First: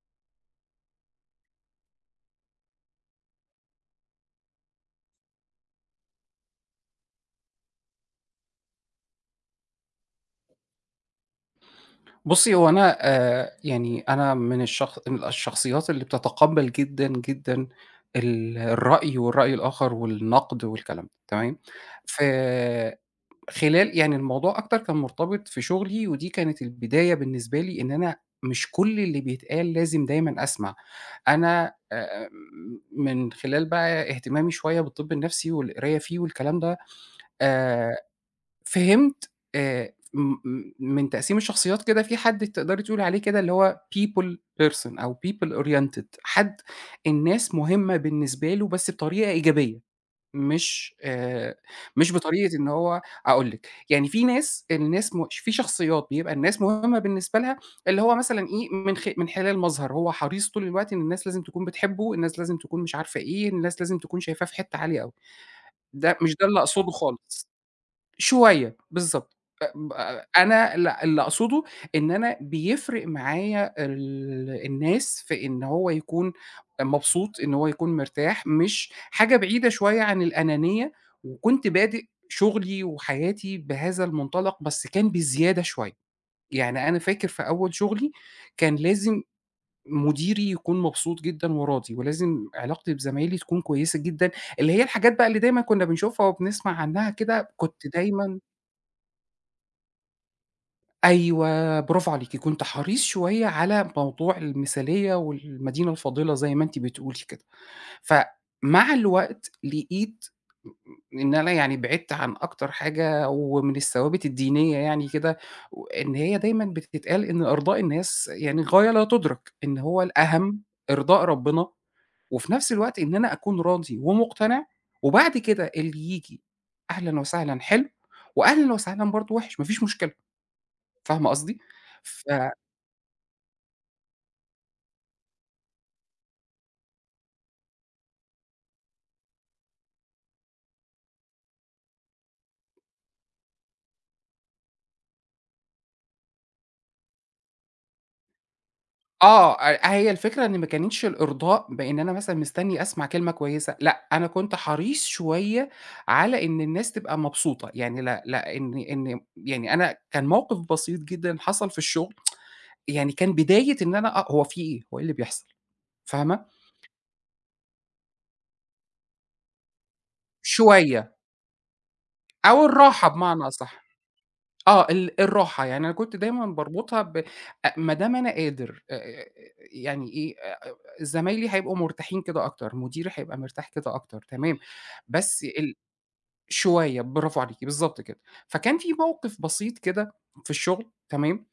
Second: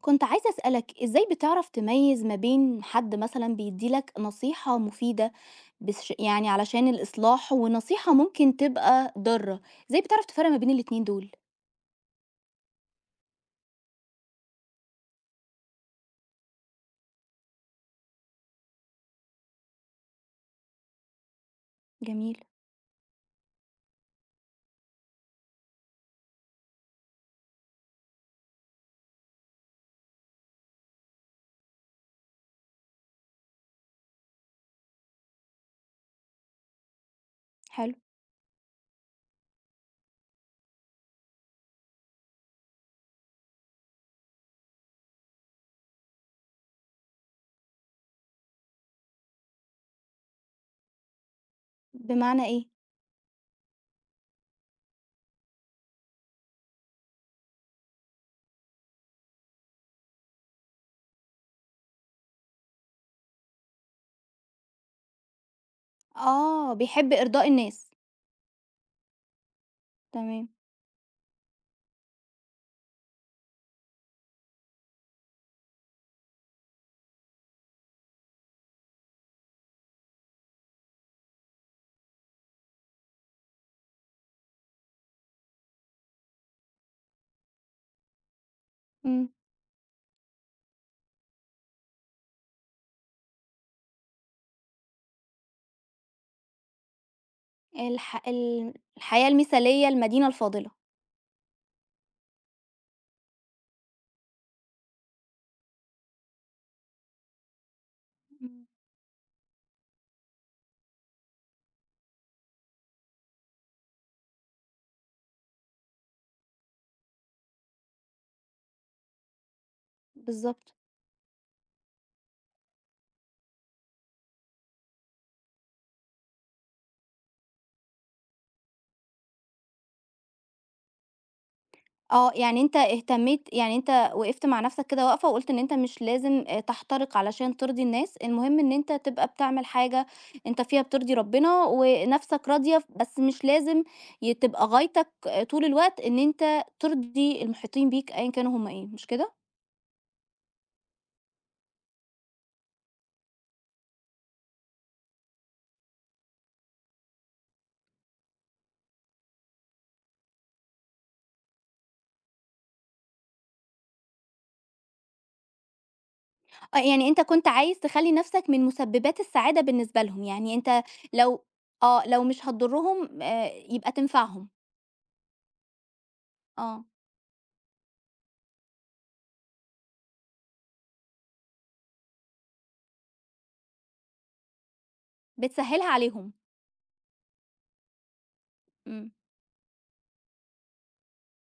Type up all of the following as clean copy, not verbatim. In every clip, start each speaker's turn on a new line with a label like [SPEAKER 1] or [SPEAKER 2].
[SPEAKER 1] كنت عايزة أسألك إزاي بتعرف تميز ما بين حد مثلا بيديلك نصيحة مفيدة، بس يعني علشان الإصلاح، ونصيحة ممكن تبقى ضارة. إزاي بتعرف تفرق ما بين الاتنين دول؟
[SPEAKER 2] بُصّي، هو أنا يعني أنا من الشخصيات اللي بتتقبّل جدًا، جدًا الرأي والرأي الآخر والنقد والكلام ده، تمام؟ ف
[SPEAKER 1] جميل.
[SPEAKER 2] خلال يعني الموضوع أكتر كان مرتبط في شغلي، ودي كانت البداية بالنسبة لي إن أنا مش كل اللي بيتقال لازم دايمًا أسمع. أنا من خلال بقى اهتمامي شوية بالطب النفسي والقراية فيه والكلام ده.
[SPEAKER 1] حلو.
[SPEAKER 2] آآ فهمت. م م من تقسيم الشخصيات كده في حد تقدري تقولي عليه كده اللي هو people person أو people oriented، حد الناس مهمة بالنسبة له بس بطريقة إيجابية، مش مش
[SPEAKER 1] بمعنى
[SPEAKER 2] بطريقة
[SPEAKER 1] إيه؟
[SPEAKER 2] إن هو هاقول لِك، يعني في ناس الناس في شخصيات بيبقى الناس مهمة بالنسبة لها، اللي هو مثلًا إيه، من خلال مظهر، هو حريص طول الوقت إن الناس لازم تكون بتحبه، الناس لازم تكون مش عارفة إيه، الناس لازم تكون شايفاه في حتة عالية أوي، ده مش ده اللي
[SPEAKER 1] آه،
[SPEAKER 2] أقصده
[SPEAKER 1] بيحب
[SPEAKER 2] خالص.
[SPEAKER 1] إرضاء الناس.
[SPEAKER 2] شوية، بالضبط. أ
[SPEAKER 1] تمام.
[SPEAKER 2] أنا ال اللي أقصده إن أنا بيفرق معايا الناس في إن هو يكون مبسوط، إن هو يكون مرتاح، مش حاجة بعيدة شوية عن الأنانية، وكنت بادئ شغلي وحياتي بهذا المنطلق، بس كان بزيادة شوية. يعني أنا فاكر في أول شغلي كان لازم
[SPEAKER 1] مم.
[SPEAKER 2] مديري يكون مبسوط جدًا وراضي، ولازم علاقتي بزمايلي تكون كويسة جدًا، اللي هي الحاجات بقى اللي دايمًا كنا بنشوفها وبنسمع عنها كده، كنت دايمًا
[SPEAKER 1] الحياة المثالية، المدينة الفاضلة.
[SPEAKER 2] أيوه، برافو عليكِ، كنت حريص شوية على موضوع المثالية والمدينة الفاضلة زي ما أنتِ بتقولي كده.
[SPEAKER 1] مم.
[SPEAKER 2] فمع الوقت لقيت إن أنا يعني بعدت عن أكتر حاجة ومن الثوابت الدينية يعني كده، وإن هي دايمًا بتتقال إن إرضاء الناس يعني غاية لا تُدرك، إن هو الأهم
[SPEAKER 1] بالظبط.
[SPEAKER 2] إرضاء ربنا، وفي نفس الوقت إن أنا أكون راضي ومقتنع، وبعد كده اللي ييجي أهلًا وسهلًا حلو، وأهلًا وسهلًا برضه وِحِش، ما فيش مشكلة. فاهمة قصدي؟ ف
[SPEAKER 1] آه، يعني أنت اهتميت، يعني أنت وقفت مع نفسك كده وقفة وقُلت إن أنت مش لازم تحترق علشان ترضي الناس، المهم إن أنت تبقى بتعمل حاجة أنت فيها بترضي ربنا ونَفْسك راضية، بس مش لازم تبقى غايتك، طول الوقت إن أنت ترضي المحيطين بيك أيًا كانوا هم إيه، مش كده؟
[SPEAKER 2] آه، آه، هي الفكرة إن ما كانتش الإرضاء بإن أنا مثلًا مستني أسمع كلمة كويسة، لأ، أنا كنت حريص شوية على إن الناس تبقى مبسوطة، يعني لا لا إن إن يعني أنا كان موقف بسيط جدًا حصل في الشغل، يعني كان بداية إن أنا أ هو في إيه، هو إيه اللي بيحصل، فاهمة؟
[SPEAKER 1] آه، يعني أنت كنت عايز تخلّي نَفْسك من مسببات السعادة بالنسبة لهم، يعني أنت
[SPEAKER 2] شوية
[SPEAKER 1] لو لو مش
[SPEAKER 2] أو الراحة
[SPEAKER 1] هتضرهم
[SPEAKER 2] بمعنى أصح.
[SPEAKER 1] يبقى تنفعهم،
[SPEAKER 2] آه، الراحة، يعني أنا كنت دايمًا
[SPEAKER 1] آه،
[SPEAKER 2] باربطها ب ما دام أنا قادر، يعني إيه، زمايلي هيبقوا مرتاحين كده أكتر، مديري هيبقى مرتاح كده أكتر، تمام، بس ال
[SPEAKER 1] بتسهّلها عليهم،
[SPEAKER 2] شوية، برافو عليكِ، بالضبط كده. فكان في
[SPEAKER 1] إمم،
[SPEAKER 2] موقف بسيط كده في الشغل، تمام،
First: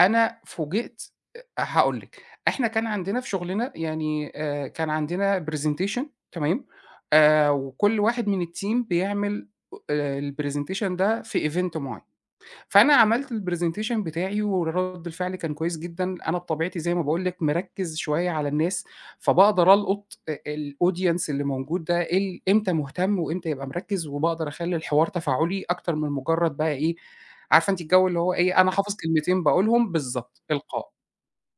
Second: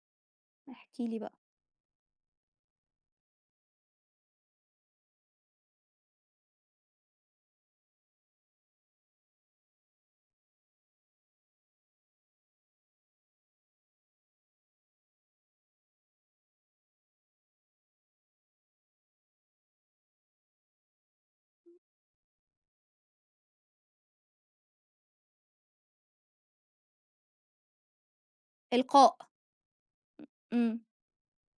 [SPEAKER 2] أنا
[SPEAKER 1] احكِ
[SPEAKER 2] فوجئت.
[SPEAKER 1] لي بقى،
[SPEAKER 2] هاقول لِك، إحنا كان عندنا في شغلنا يعني، كان عندنا presentation، تمام، وكل واحد من الteam بيعمل الpresentation ده في event معين. فأنا عملت الpresentation بتاعي ورد الفعل كان كويس جدًا، أنا بطبيعتي زي ما باقول لِك مركّز شوية على الناس، فباقدر ألقُط الaudience اللي موجود ده إيه إمتى مهتم وإمتى يبقى مركّز، وباقدر أخلّي الحوار تفاعلي أكتر من مجرّد بقى إيه، عارفة أنتِ الجو اللي هو إيه، أنا حافظ
[SPEAKER 1] إلقاء،
[SPEAKER 2] كلمتين باقولهم بالضبط،
[SPEAKER 1] إمم.
[SPEAKER 2] إلقاء،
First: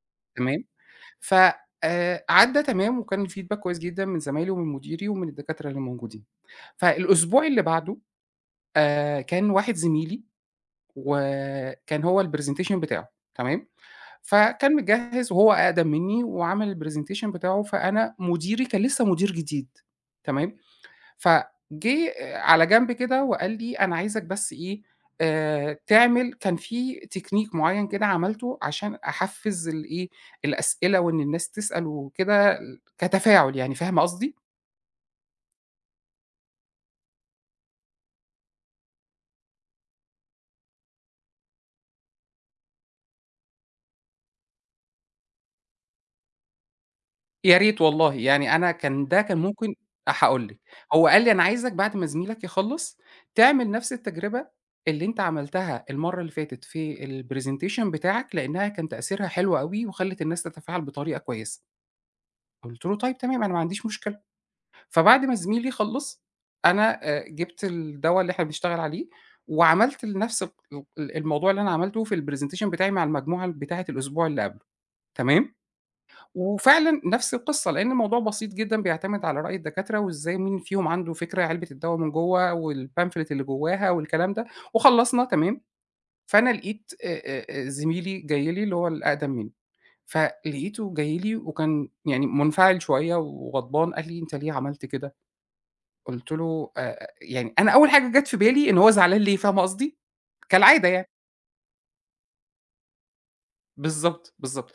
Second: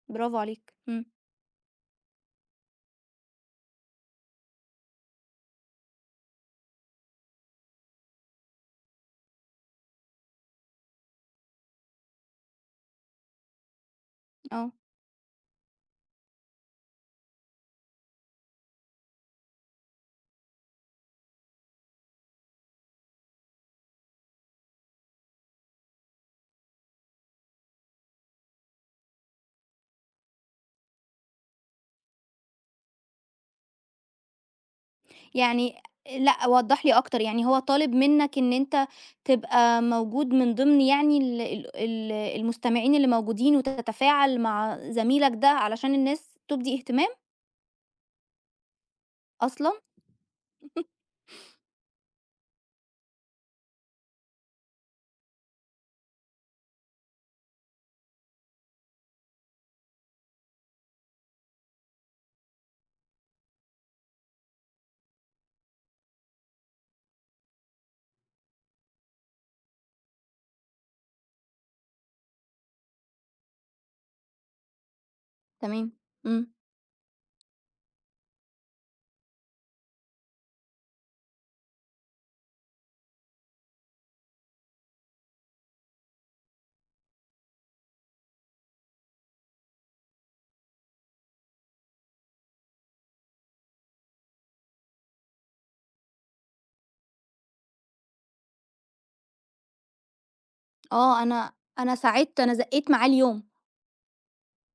[SPEAKER 1] برافو
[SPEAKER 2] تمام.
[SPEAKER 1] عليك، إمم،
[SPEAKER 2] ف عدّى تمام وكان الfeedback كويس جدًا من زمايلي ومن مديري ومن الدكاترة اللي موجودين. فالأسبوع اللي بعده كان واحد زميلي وكان هو الpresentation بتاعه، تمام،
[SPEAKER 1] آه،
[SPEAKER 2] فكان مجهّز وهو أقدم منّي وعمل الpresentation بتاعه، فأنا مديري كان لسه مدير جديد، تمام، فجِه على جنب كده وقال لي: "أنا عايزك بس إيه، تعمل"، كان في technique معيّن كده عملته عشان أحفّز الإيه، الأسئلة وإن الناس تسأل وكده كتفاعل يعني، فاهمة قصدي؟
[SPEAKER 1] يعني لأ، وضّح لي أكتر، يعني هو طالب منك إن أنت تبقى موجود من ضمن يعني ال ال ال المستمعين اللي موجودين وتتفاعل مع زميلك ده علشان الناس تُبدي اهتمام
[SPEAKER 2] يا ريت والله، يعني أنا كان ده كان
[SPEAKER 1] أصلًا؟
[SPEAKER 2] ممكن، هاقول لِك، هو قال لي: "أنا عايزك بعد ما زميلك يخلّص تعمل نفس التجربة اللي أنت عملتها المرّة اللي فاتت في الpresentation بتاعك، لإنها كان تأثيرها حلو أوي وخلّت الناس تتفاعل بطريقة كويسة." قُلت له: "طيب تمام، أنا ما عنديش مشكلة." فبعد ما زميلي خلّص، أنا جِبت الدوا اللي إحنا بنشتغل عليه وعملت نفس الموضوع اللي أنا عملته في الpresentation بتاعي مع المجموعة بتاعة الأسبوع اللي قبله، تمام؟
[SPEAKER 1] تمام، إمم،
[SPEAKER 2] وفعلًا نفس القصة، لإن الموضوع بسيط جدًا بيعتمد على رأي الدكاترة، وإزاي مين فيهم عنده فكرة علبة الدوا من جوّه والpamphlet اللي جواها والكلام ده، وخلّصنا تمام. فأنا لقيت زميلي جاي لي اللي هو الأقدم منّي، فلقيته جاي لي وكان يعني منفعل شوية وغضبان، قال لي: "أنت ليه عملت كده؟" قُلت له يعني أنا أول حاجة جات في بالي إن هو زعلان ليه، فاهمة قصدي؟ كالعادة يعني.
[SPEAKER 1] آه، أنا ساعدت، أنا زقّيت معاه اليوم،
[SPEAKER 2] بالضبط، بالضبط.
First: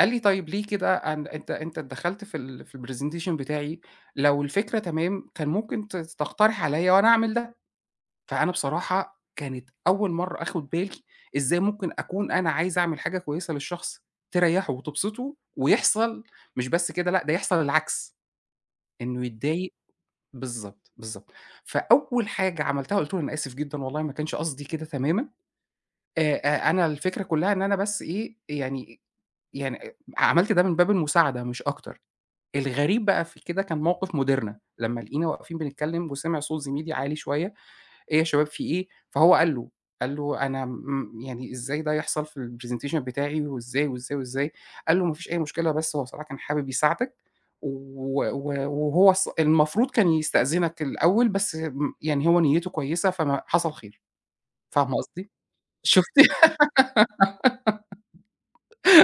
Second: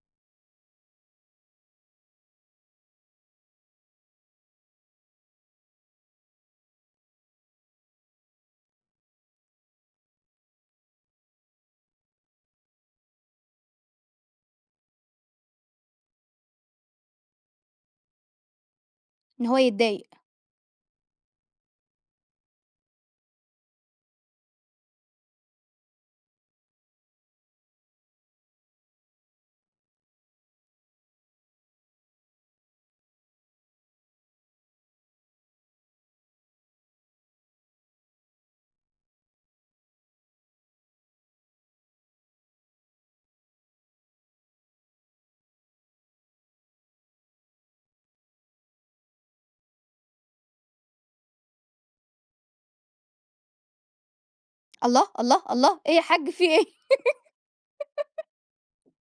[SPEAKER 2] قال لي: "طيب ليه كده؟ أنت أنت اتدخلت في ال في الpresentation بتاعي، لو الفكرة تمام كان ممكن تقترح عليَّ وأنا أعمل ده." فأنا بصراحة كانت أول مرّة آخد بالي إزاي ممكن أكون أنا عايز أعمل حاجة كويسة للشخص تريّحه وتبسطه ويحصل مش بس كده، لأ، ده يحصل العكس، إنه
[SPEAKER 1] إن هو
[SPEAKER 2] يتضايق.
[SPEAKER 1] يتضايق،
[SPEAKER 2] بالضبط، بالضبط. فأول حاجة عملتها قُلت له: "أنا آسف جدًا والله ما كانش قصدي كده تمامًا، أ أنا الفكرة كلّها إن أنا بس إيه، يعني عملت ده من باب المساعدة مش أكتر." الغريب بقى في كده كان موقف مديرنا، لمّا لقينا واقفين بنتكلم وسمع صوت زميلي عالي شوية، "إيه يا شباب في إيه؟" فهو قال له، قال له: "أنا يعني إزاي ده يحصل في الpresentation بتاعي وإزاي، وإزاي، وإزاي؟" قال له: "ما فيش أي مشكلة بس هو بصراحة كان حابب يساعدك و و وهو الص المفروض كان يستأذنك الأول بس يعني هو نيته كويسة فما حصل خير." فاهمة
[SPEAKER 1] الله،
[SPEAKER 2] قصدي؟
[SPEAKER 1] الله، الله، إيه يا حاج في
[SPEAKER 2] شُفتِ؟
[SPEAKER 1] إيه؟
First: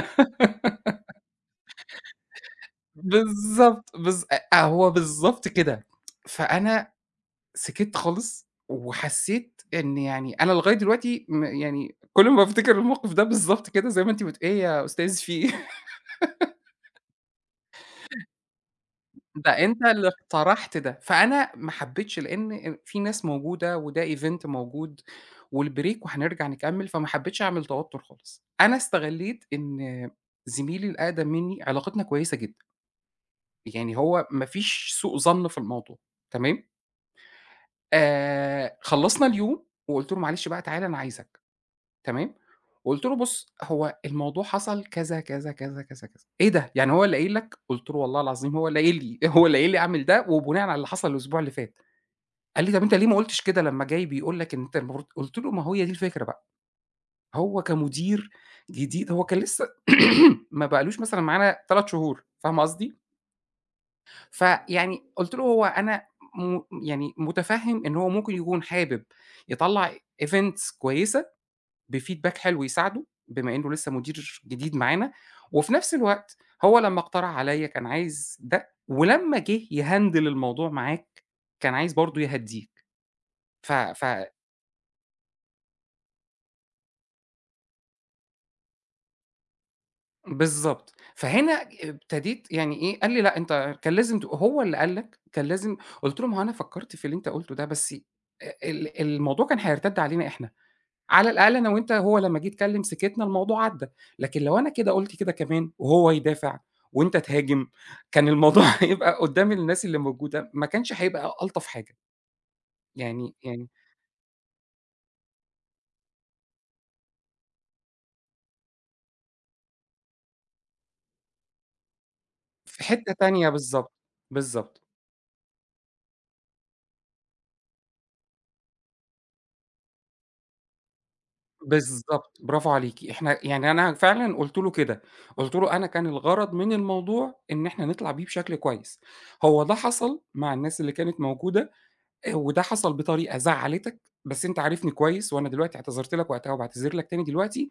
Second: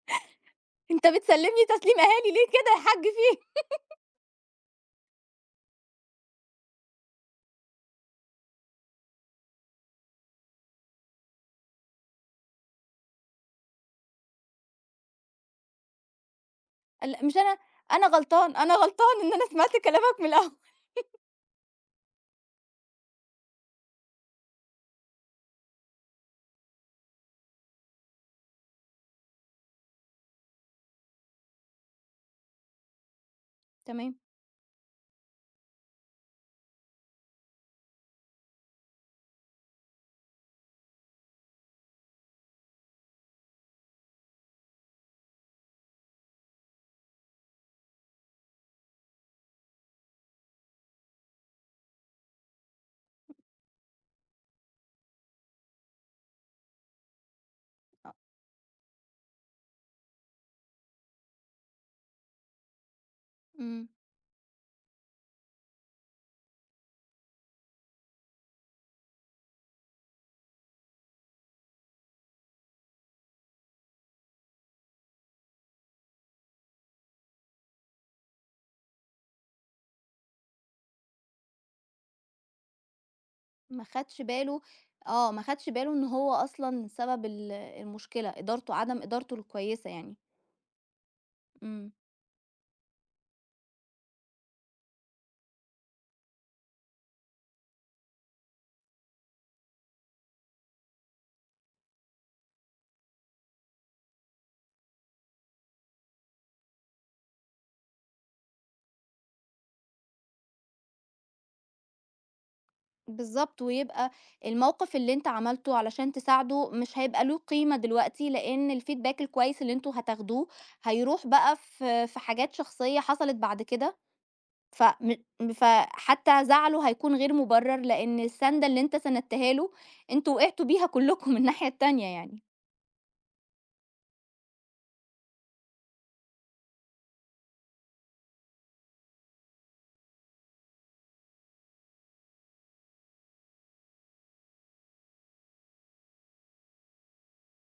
[SPEAKER 1] أنت بتسلّمني تسليم أهالي ليه كده يا حاج في إيه؟
[SPEAKER 2] بالضبط، بالض أ هو بالضبط كده. فأنا سكِتّ خالص، وحسّيت إن يعني أنا لغاية دلوقتي يعني كل ما بافتكر الموقف ده بالضبط كده زي ما أنتِ إيه يا أستاذ في إيه؟
[SPEAKER 1] لأ، مش أنا، أنا غلطان، أنا غلطان إن أنا
[SPEAKER 2] ده
[SPEAKER 1] سمعت
[SPEAKER 2] أنت اللي
[SPEAKER 1] كلامك من الأول،
[SPEAKER 2] اقترحت ده، فأنا ما حبيتش لإن في ناس موجودة وده event موجود والbreak وهنرجع نكمّل، فما حبيتش أعمل توتُّر خالص. أنا استغلّيت إن زميلي الأقدم منّي علاقتنا كويسة جدًا، يعني
[SPEAKER 1] تمام،
[SPEAKER 2] هو ما فيش سوء ظَن في الموضوع، تمام؟ خلّصنا اليوم وقُلت له: "معلش بقى تعالَ أنا عايزك." تمام، قُلت له: "بُص، هو الموضوع حصل كذا، كذا، كذا، كذا، كذا." "إيه ده! يعني هو اللي قايل لك؟" قُلت له: "والله العظيم هو اللي قايل لي، هو اللي قايل لي أعمل ده وبناءً على اللي حصل الأسبوع اللي فات." قال لي: "طَب أنت ليه ما قُلتش كده لمّا جاي بيقول لك إن أنت المفروض"، قُلت له: "ما هو هي دي الفكرة بقى، هو
[SPEAKER 1] آه،
[SPEAKER 2] كمدير جديد هو كان لسه ما بقالوش مثلًا معانا 3 شهور." فاهم قصدي؟
[SPEAKER 1] إمم.
[SPEAKER 2] فيعني قُلت له: "هو أنا يعني مُتفهِّم إن هو ممكن يكون حابب يطلّع events كويسة بfeedback حلو يساعده، بما إنه لسه مدير جديد معانا، وفي نفس الوقت هو لمّا اقترح عليَّ كان عايز ده، ولمّا جه يhandle الموضوع معاك، كان عايز برضه يهدّيك، ف
[SPEAKER 1] ما
[SPEAKER 2] ف
[SPEAKER 1] خدش باله ما خدش باله إن هو أصلًا سبب المشكلة، إدارته عدم إدارته الكويسة يعني،
[SPEAKER 2] بالضبط، فهنا
[SPEAKER 1] إمم،
[SPEAKER 2] ابتديت يعني إيه، قال لي: "لأ أنت كان لازم هو اللي قال لك كان لازم، قُلت له: "ما هو أنا فكّرت في اللي أنت قُلته ده، بس الموضوع كان هيرتد علينا إحنا." على الأقل أنا وأنت هو لمّا جه يتكلّم سكتنا الموضوع عدّى، لكن لو أنا كده قُلت كده كمان وهو يدافع وأنت تهاجم، كان الموضوع هيبقى قدّام الناس اللي موجودة، ما كانش هيبقى ألطف حاجة، يعني
[SPEAKER 1] بالضبط،
[SPEAKER 2] يعني
[SPEAKER 1] ويبقى الموقف اللي أنت عملته علشان تساعده مش هيبقى له قيمة دلوقتي، لإن الfeedback الكويس اللي أنتم هتاخدوه هيروح بقى في حاجات
[SPEAKER 2] في
[SPEAKER 1] شخصية
[SPEAKER 2] حتّة
[SPEAKER 1] حصلت
[SPEAKER 2] تانية
[SPEAKER 1] بعد
[SPEAKER 2] بالضبط،
[SPEAKER 1] كده،
[SPEAKER 2] بالضبط،
[SPEAKER 1] فم فحتى زعله هيكون غير مبرر، لإن السَنْدة اللي أنت سندتها له أنتم وقعتوا بيها كلكم من الناحية التانية يعني،
[SPEAKER 2] برافو عليكِ، إحنا يعني أنا فعلًا قُلت له كده، قُلت له أنا كان الغرض من الموضوع إن إحنا نطلع بيه بشكل كويس، هو ده حصل مع الناس اللي كانت موجودة، وده حصل بطريقة زعّلتك، بس أنت عارفني كويس وأنا دلوقتي اعتذرت لك وقتها وباعتذر لك تاني دلوقتي،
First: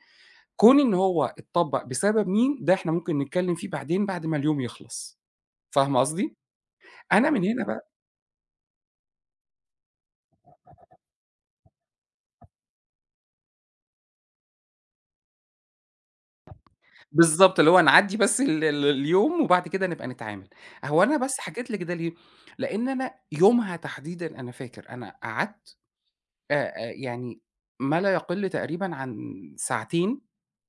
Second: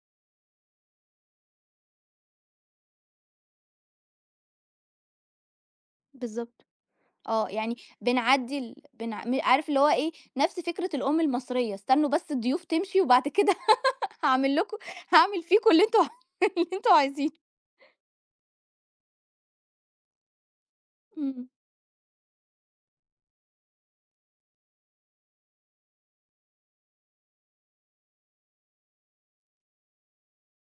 [SPEAKER 2] كون إن هو اتطبّق بسبب مين، ده إحنا ممكن نتكلّم فيه بعدين بعد ما اليوم يخلص، فاهمة قصدي؟
[SPEAKER 1] بالضبط.
[SPEAKER 2] أنا من
[SPEAKER 1] آه،
[SPEAKER 2] هنا
[SPEAKER 1] يعني
[SPEAKER 2] بقى
[SPEAKER 1] بنعدّي ال بنع م عارف اللي هو إيه، نفْس فكرة الأم المصرية، استنوا بس الضيوف تمشي وبعد كده هاعمل لكم هاعمل فيكم اللي أنتم اللي أنتم عايزينه.
[SPEAKER 2] بالضبط، اللي هو نعدّي بس ال ال اليوم وبعد كده نبقى نتعامل. هو أنا بس
[SPEAKER 1] إمم،
[SPEAKER 2] حكيت لِك ده ليه، لإن أنا يومها تحديدًا أنا فاكر، أنا قعدت آآ آآ يعني ما لا يقل تقريبًا عن ساعتين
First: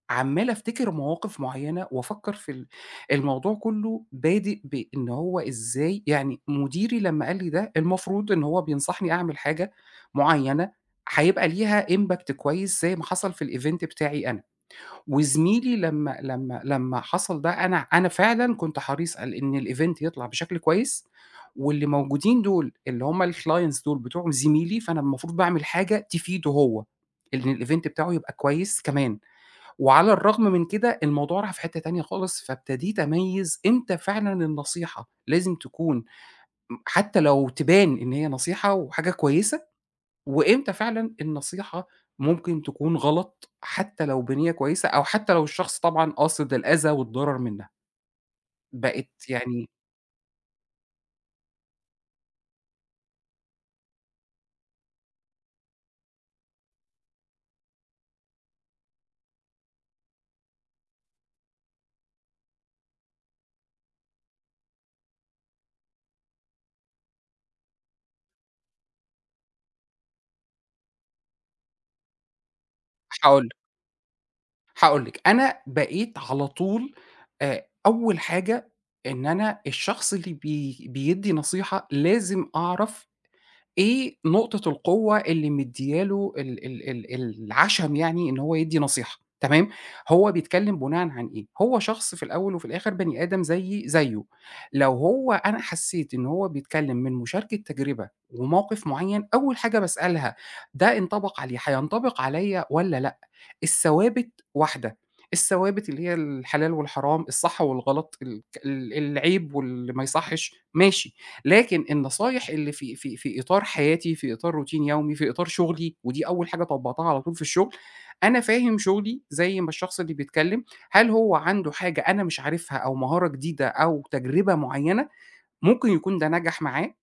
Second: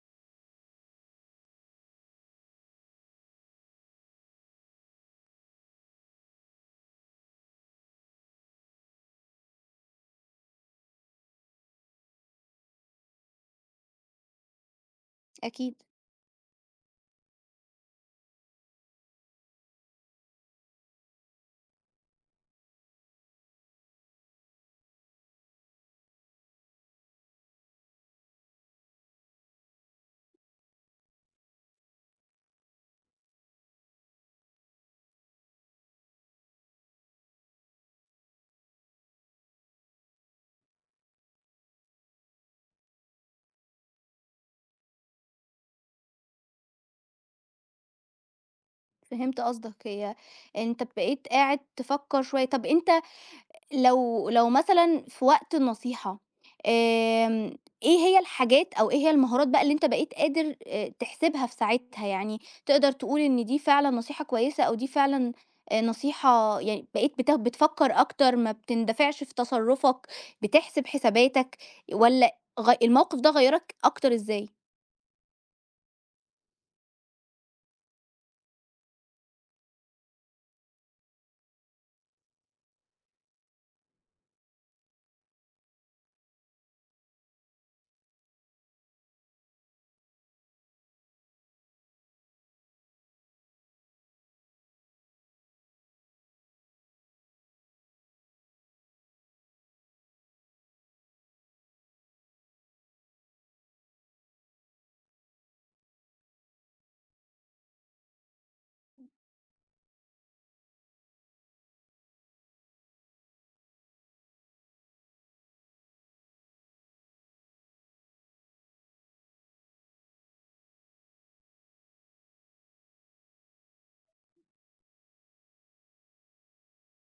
[SPEAKER 2] عمّال أفتكر مواقف معيّنة وأفكّر في الموضوع كُلّه بادئ بإن هو إزاي، يعني مديري لمّا قال لي ده المفروض إن هو بينصحني أعمل حاجة معيّنة هيبقى ليها impact كويس زي ما حصل في الevent بتاعي أنا،
[SPEAKER 1] أكيد،
[SPEAKER 2] وزميلي لمّا حصل ده أنا فعلًا كنت حريص على إن الevent يطلع بشكل كويس، واللي موجودين دول اللي هم الclients دول بتوع زميلي، فأنا المفروض باعمل حاجة تفيده هو، إن الevent بتاعه يبقى كويس كمان. وعلى الرغم من كده الموضوع راح في حتّة تانية خالص، فابتديت أميّز إمتى فعلًا النصيحة لازم تكون حتّى لو تبان إن هي نصيحة وحاجة كويسة، وإمتى فعلًا النصيحة ممكن تكون غلط حتّى لو بنيّة كويسة أو حتّى لو الشخص طبعًا قاصد الأذى والضرر منها. بقيت
[SPEAKER 1] فهمت
[SPEAKER 2] يعني،
[SPEAKER 1] قصدك. هي أنت بقيت قاعد تفكّر شوية. طَب أنت، لو مثلًا في وقت النصيحة، آمم، إيه هي الحاجات أو إيه هي المهارات بقى اللي أنت بقيت قادر تحسبها في ساعتها، يعني تقدر تقول إن دي فعلًا نصيحة كويسة أو دي فعلًا نصيحة، يعني بقيت بتفكّر أكتر، ما بتندفعش في تصرُّفك، بتحسب حساباتك والّا الموقف ده
[SPEAKER 2] هاقول لِك،
[SPEAKER 1] غيّرك أكتر إزاي؟
[SPEAKER 2] هاقول لِك، أنا بقيت على طول، أول حاجة إن أنا الشخص اللي بيدّي نصيحة لازم أعرف إيه نقطة القوة اللي مدّية له ال ال ال العَشَم يعني إن هو يدّي نصيحة، تمام. هو بيتكلّم بناءً عن إيه؟ هو شخص في الأول وفي الآخر بني آدم زيي زيه، لو هو أنا حسّيت إن هو بيتكلّم من مشاركة تجربة وموقِف معيّن، أول حاجة باسألها ده ينطبق عليه، هينطبق عليّا والّا لأ؟ الثوابت واحدة، الثوابت اللي هي الحلال والحرام، الصح والغلط، ال ال العيب واللي ما يصحّش، ماشي، لكن النصايح اللي في في إطار حياتي، في إطار روتين يومي، في إطار شغلي، ودي أول حاجة طبّقتها على طول في الشغل، أنا فاهم شغلي زي ما الشخص اللي بيتكلّم، هل هو عنده حاجة أنا مش عارفها أو مهارة جديدة أو تجربة معيّنة، ممكن يكون ده نجح معاه،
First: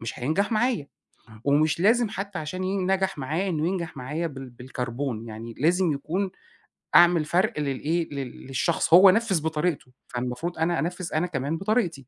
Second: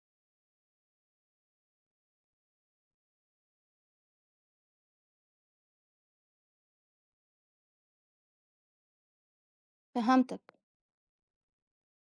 [SPEAKER 2] مش هينجح معايا، ومش لازم حتى عشان نجح معاه إنه ينجح معايا بالكربون، يعني لازم يكون أعمل فرق للإيه، للشخص، هو نفِّذ بطريقته،
[SPEAKER 1] فهمتك.
[SPEAKER 2] فالمفروض أنا أنفِّذ أنا كمان بطريقتي،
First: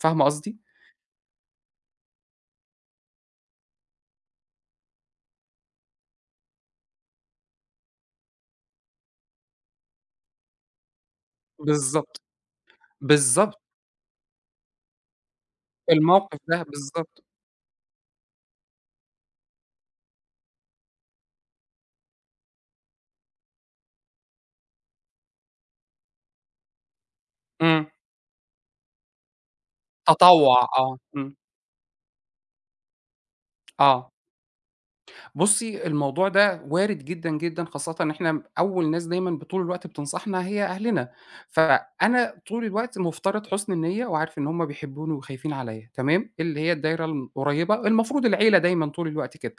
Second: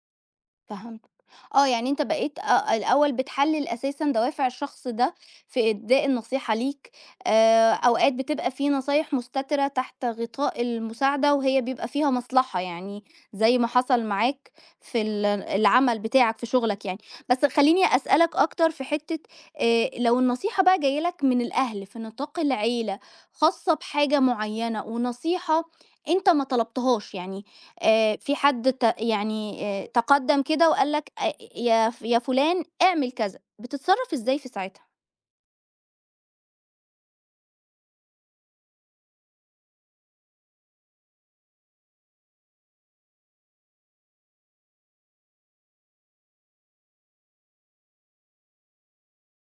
[SPEAKER 2] فاهمة قصدي؟
[SPEAKER 1] فهمتك. آه، يعني أنت بقيت الأول بتحلِّل أساسًا دوافع الشخص ده في إبداء النصيحة ليك، أوقات بتبقى في نصايح مستترة تحت غطاء المساعدة وهي بيبقى فيها
[SPEAKER 2] بالضبط،
[SPEAKER 1] مصلحة، يعني
[SPEAKER 2] بالضبط،
[SPEAKER 1] زي ما حصل معاك في العمل بتاعك
[SPEAKER 2] الموقف
[SPEAKER 1] في
[SPEAKER 2] ده
[SPEAKER 1] شغلك يعني.
[SPEAKER 2] بالضبط،
[SPEAKER 1] بس خلّيني أسألك أكتر في حتّة، لو النصيحة بقى جاية لك من الأهل في نطاق العيلة، خاصة بحاجة معيّنة، ونصيحة أنت ما طلبتهاش، يعني
[SPEAKER 2] إمم،
[SPEAKER 1] في حد يعني تقدّم
[SPEAKER 2] تطوّع،
[SPEAKER 1] كده وقال
[SPEAKER 2] آه،
[SPEAKER 1] لك
[SPEAKER 2] إمم،
[SPEAKER 1] يا فلان اعمل كذا،
[SPEAKER 2] آه.
[SPEAKER 1] بتتصرّف إزاي في ساعتها؟
[SPEAKER 2] بُصّي، الموضوع ده وارد جدًا، جدًا، خاصةً إن إحنا أول ناس دايمًا طول الوقت بتنصحنا هي أهلنا، فأنا طول الوقت مفترض حُسن النية وعارف إن هُم بيحبوني وخايفين عليّا، تمام، اللي هي الدايرة القريبة، المفروض العيلة دايمًا طول الوقت كده،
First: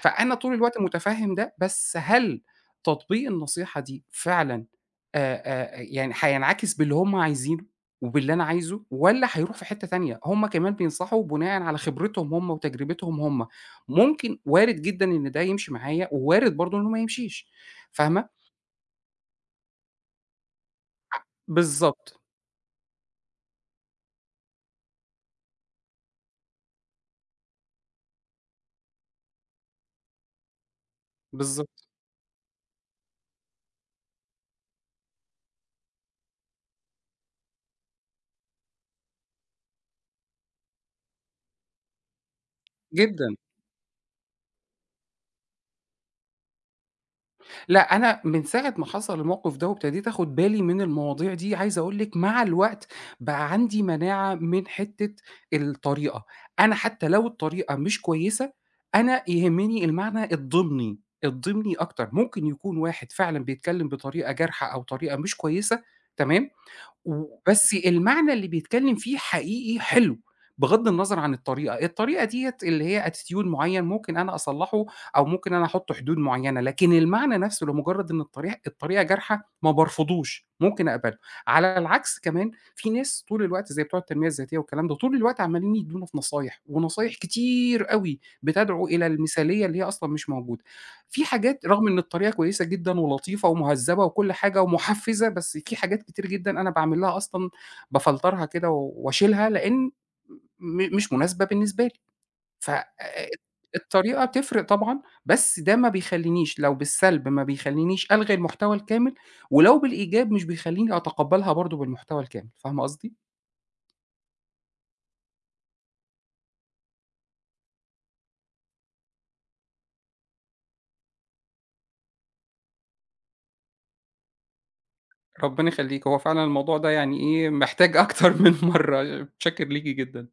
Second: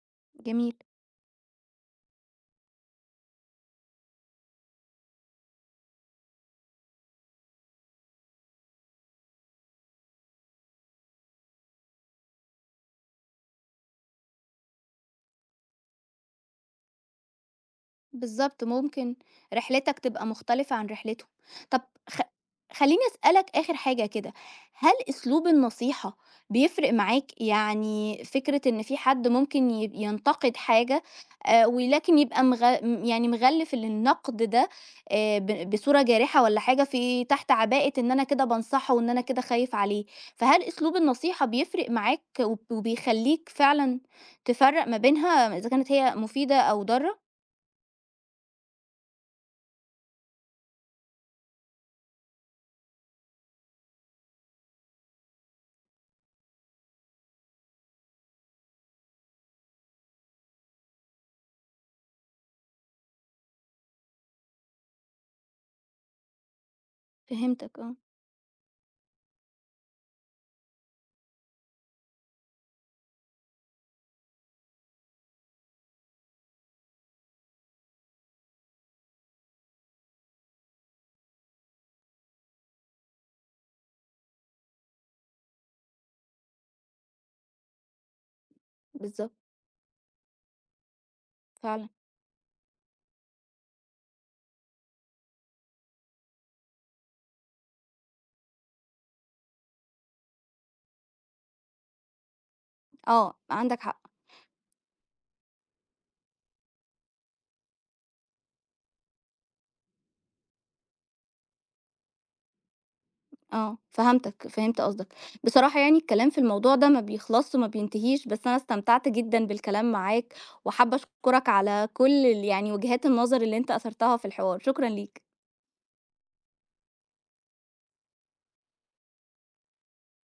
[SPEAKER 2] فأنا طول
[SPEAKER 1] جميل.
[SPEAKER 2] الوقت متفهم ده، بس هل تطبيق النصيحة دي فعلًا، آآ، يعني هينعكس باللي هُم عايزينه وباللي أنا عايزه والّا هيروح في حتة تانية؟ هُم كمان بينصحوا بناءً على خبرتهم هُم وتجربتهم هُم. ممكن وارد جدًا إن ده يمشي معايا، ووارد برضه إنه ما يمشيش، فاهمة؟
[SPEAKER 1] بالضبط، ممكن رحلتك تبقى مختلفة عن
[SPEAKER 2] ع
[SPEAKER 1] رحلته. طب،
[SPEAKER 2] بالضبط،
[SPEAKER 1] خ خلّيني أسألك آخر حاجة كده، هل أسلوب النصيحة بيفرق معاك؟ يعني فكرة إن في حد ممكن ينتقد حاجة،
[SPEAKER 2] بالضبط،
[SPEAKER 1] ولكن يبقى مغ م يعني مغلِّف النقد ده، بصورة جارحة، والّا حاجة في تحت عباءة إن أنا كده بانصحه وإن أنا كده خايف عليه، فهل أسلوب النصيحة بيفرق معاك
[SPEAKER 2] جدًا.
[SPEAKER 1] وبيخلّيك فعلًا تفرّق ما بينها إذا كانت هي مفيدة أو ضارة؟
[SPEAKER 2] لأ، أنا من ساعة ما حصل الموقف ده وابتديت آخد بالي من المواضيع دي، عايز أقول لِك مع الوقت بقى عندي مناعة من حتّة الطريقة، أنا حتى لو الطريقة مش كويسة، أنا يهمني المعنى الضمني، الضمني أكتر، ممكن يكون واحد فعلًا بيتكلم بطريقة جارحة أو طريقة مش كويسة، تمام؟ وبس
[SPEAKER 1] فهمتك آه،
[SPEAKER 2] المعنى اللي بيتكلم فيه حقيقي حلو، بغض النظر عن الطريقة، الطريقة ديّة اللي هي attitude معيّن ممكن أنا أصلّحه أو ممكن أنا أحُط حدود معيّنة، لكن المعنى نَفْسه لمجرّد إن الطريقة جارحة ما بارفضوش، ممكن أقبله. على العكس كمان في ناس طول الوقت زي بتوع التنمية الذاتية والكلام ده، طول الوقت عمّالين يدّونا في نصايح، ونصايح كتير أوي بتدعو إلى
[SPEAKER 1] بالضبط،
[SPEAKER 2] المثالية اللي هي أصلًا مش موجودة. في حاجات رغم
[SPEAKER 1] فعلًا،
[SPEAKER 2] إن الطريقة كويسة جدًا ولطيفة ومهذّبة وكل حاجة ومحفّزة، بس في حاجات كتير جدًا أنا باعمل لها أصلًا بافلترها كده واشيلها، لإن مش مناسبة بالنسبة لي. ف
[SPEAKER 1] آه، عندك حق،
[SPEAKER 2] الطريقة تفرق طبعًا، بس ده ما بيخلّينيش لو بالسلب، ما بيخلّينيش ألغي المحتوى الكامل، ولو بالإيجاب مش بيخلّيني أتقبّلها برضه بالمحتوى الكامل، فاهمة قصدي؟
[SPEAKER 1] آه، فهمتك، فهمت قصدك. بصراحة يعني الكلام في الموضوع ده ما بيخلصش وما بينتهيش، بس أنا استمتعت جدًا بالكلام معاك، وحابة أشكرك على كل يعني وجهات النظر اللي أنت أثرتها في الحوار، شكرًا ليك.
[SPEAKER 2] ربنا يخلّيكِ، هو فعلًا الموضوع ده يعني إيه، محتاج أكتر من مرّة، شاكر ليكِ جدًا.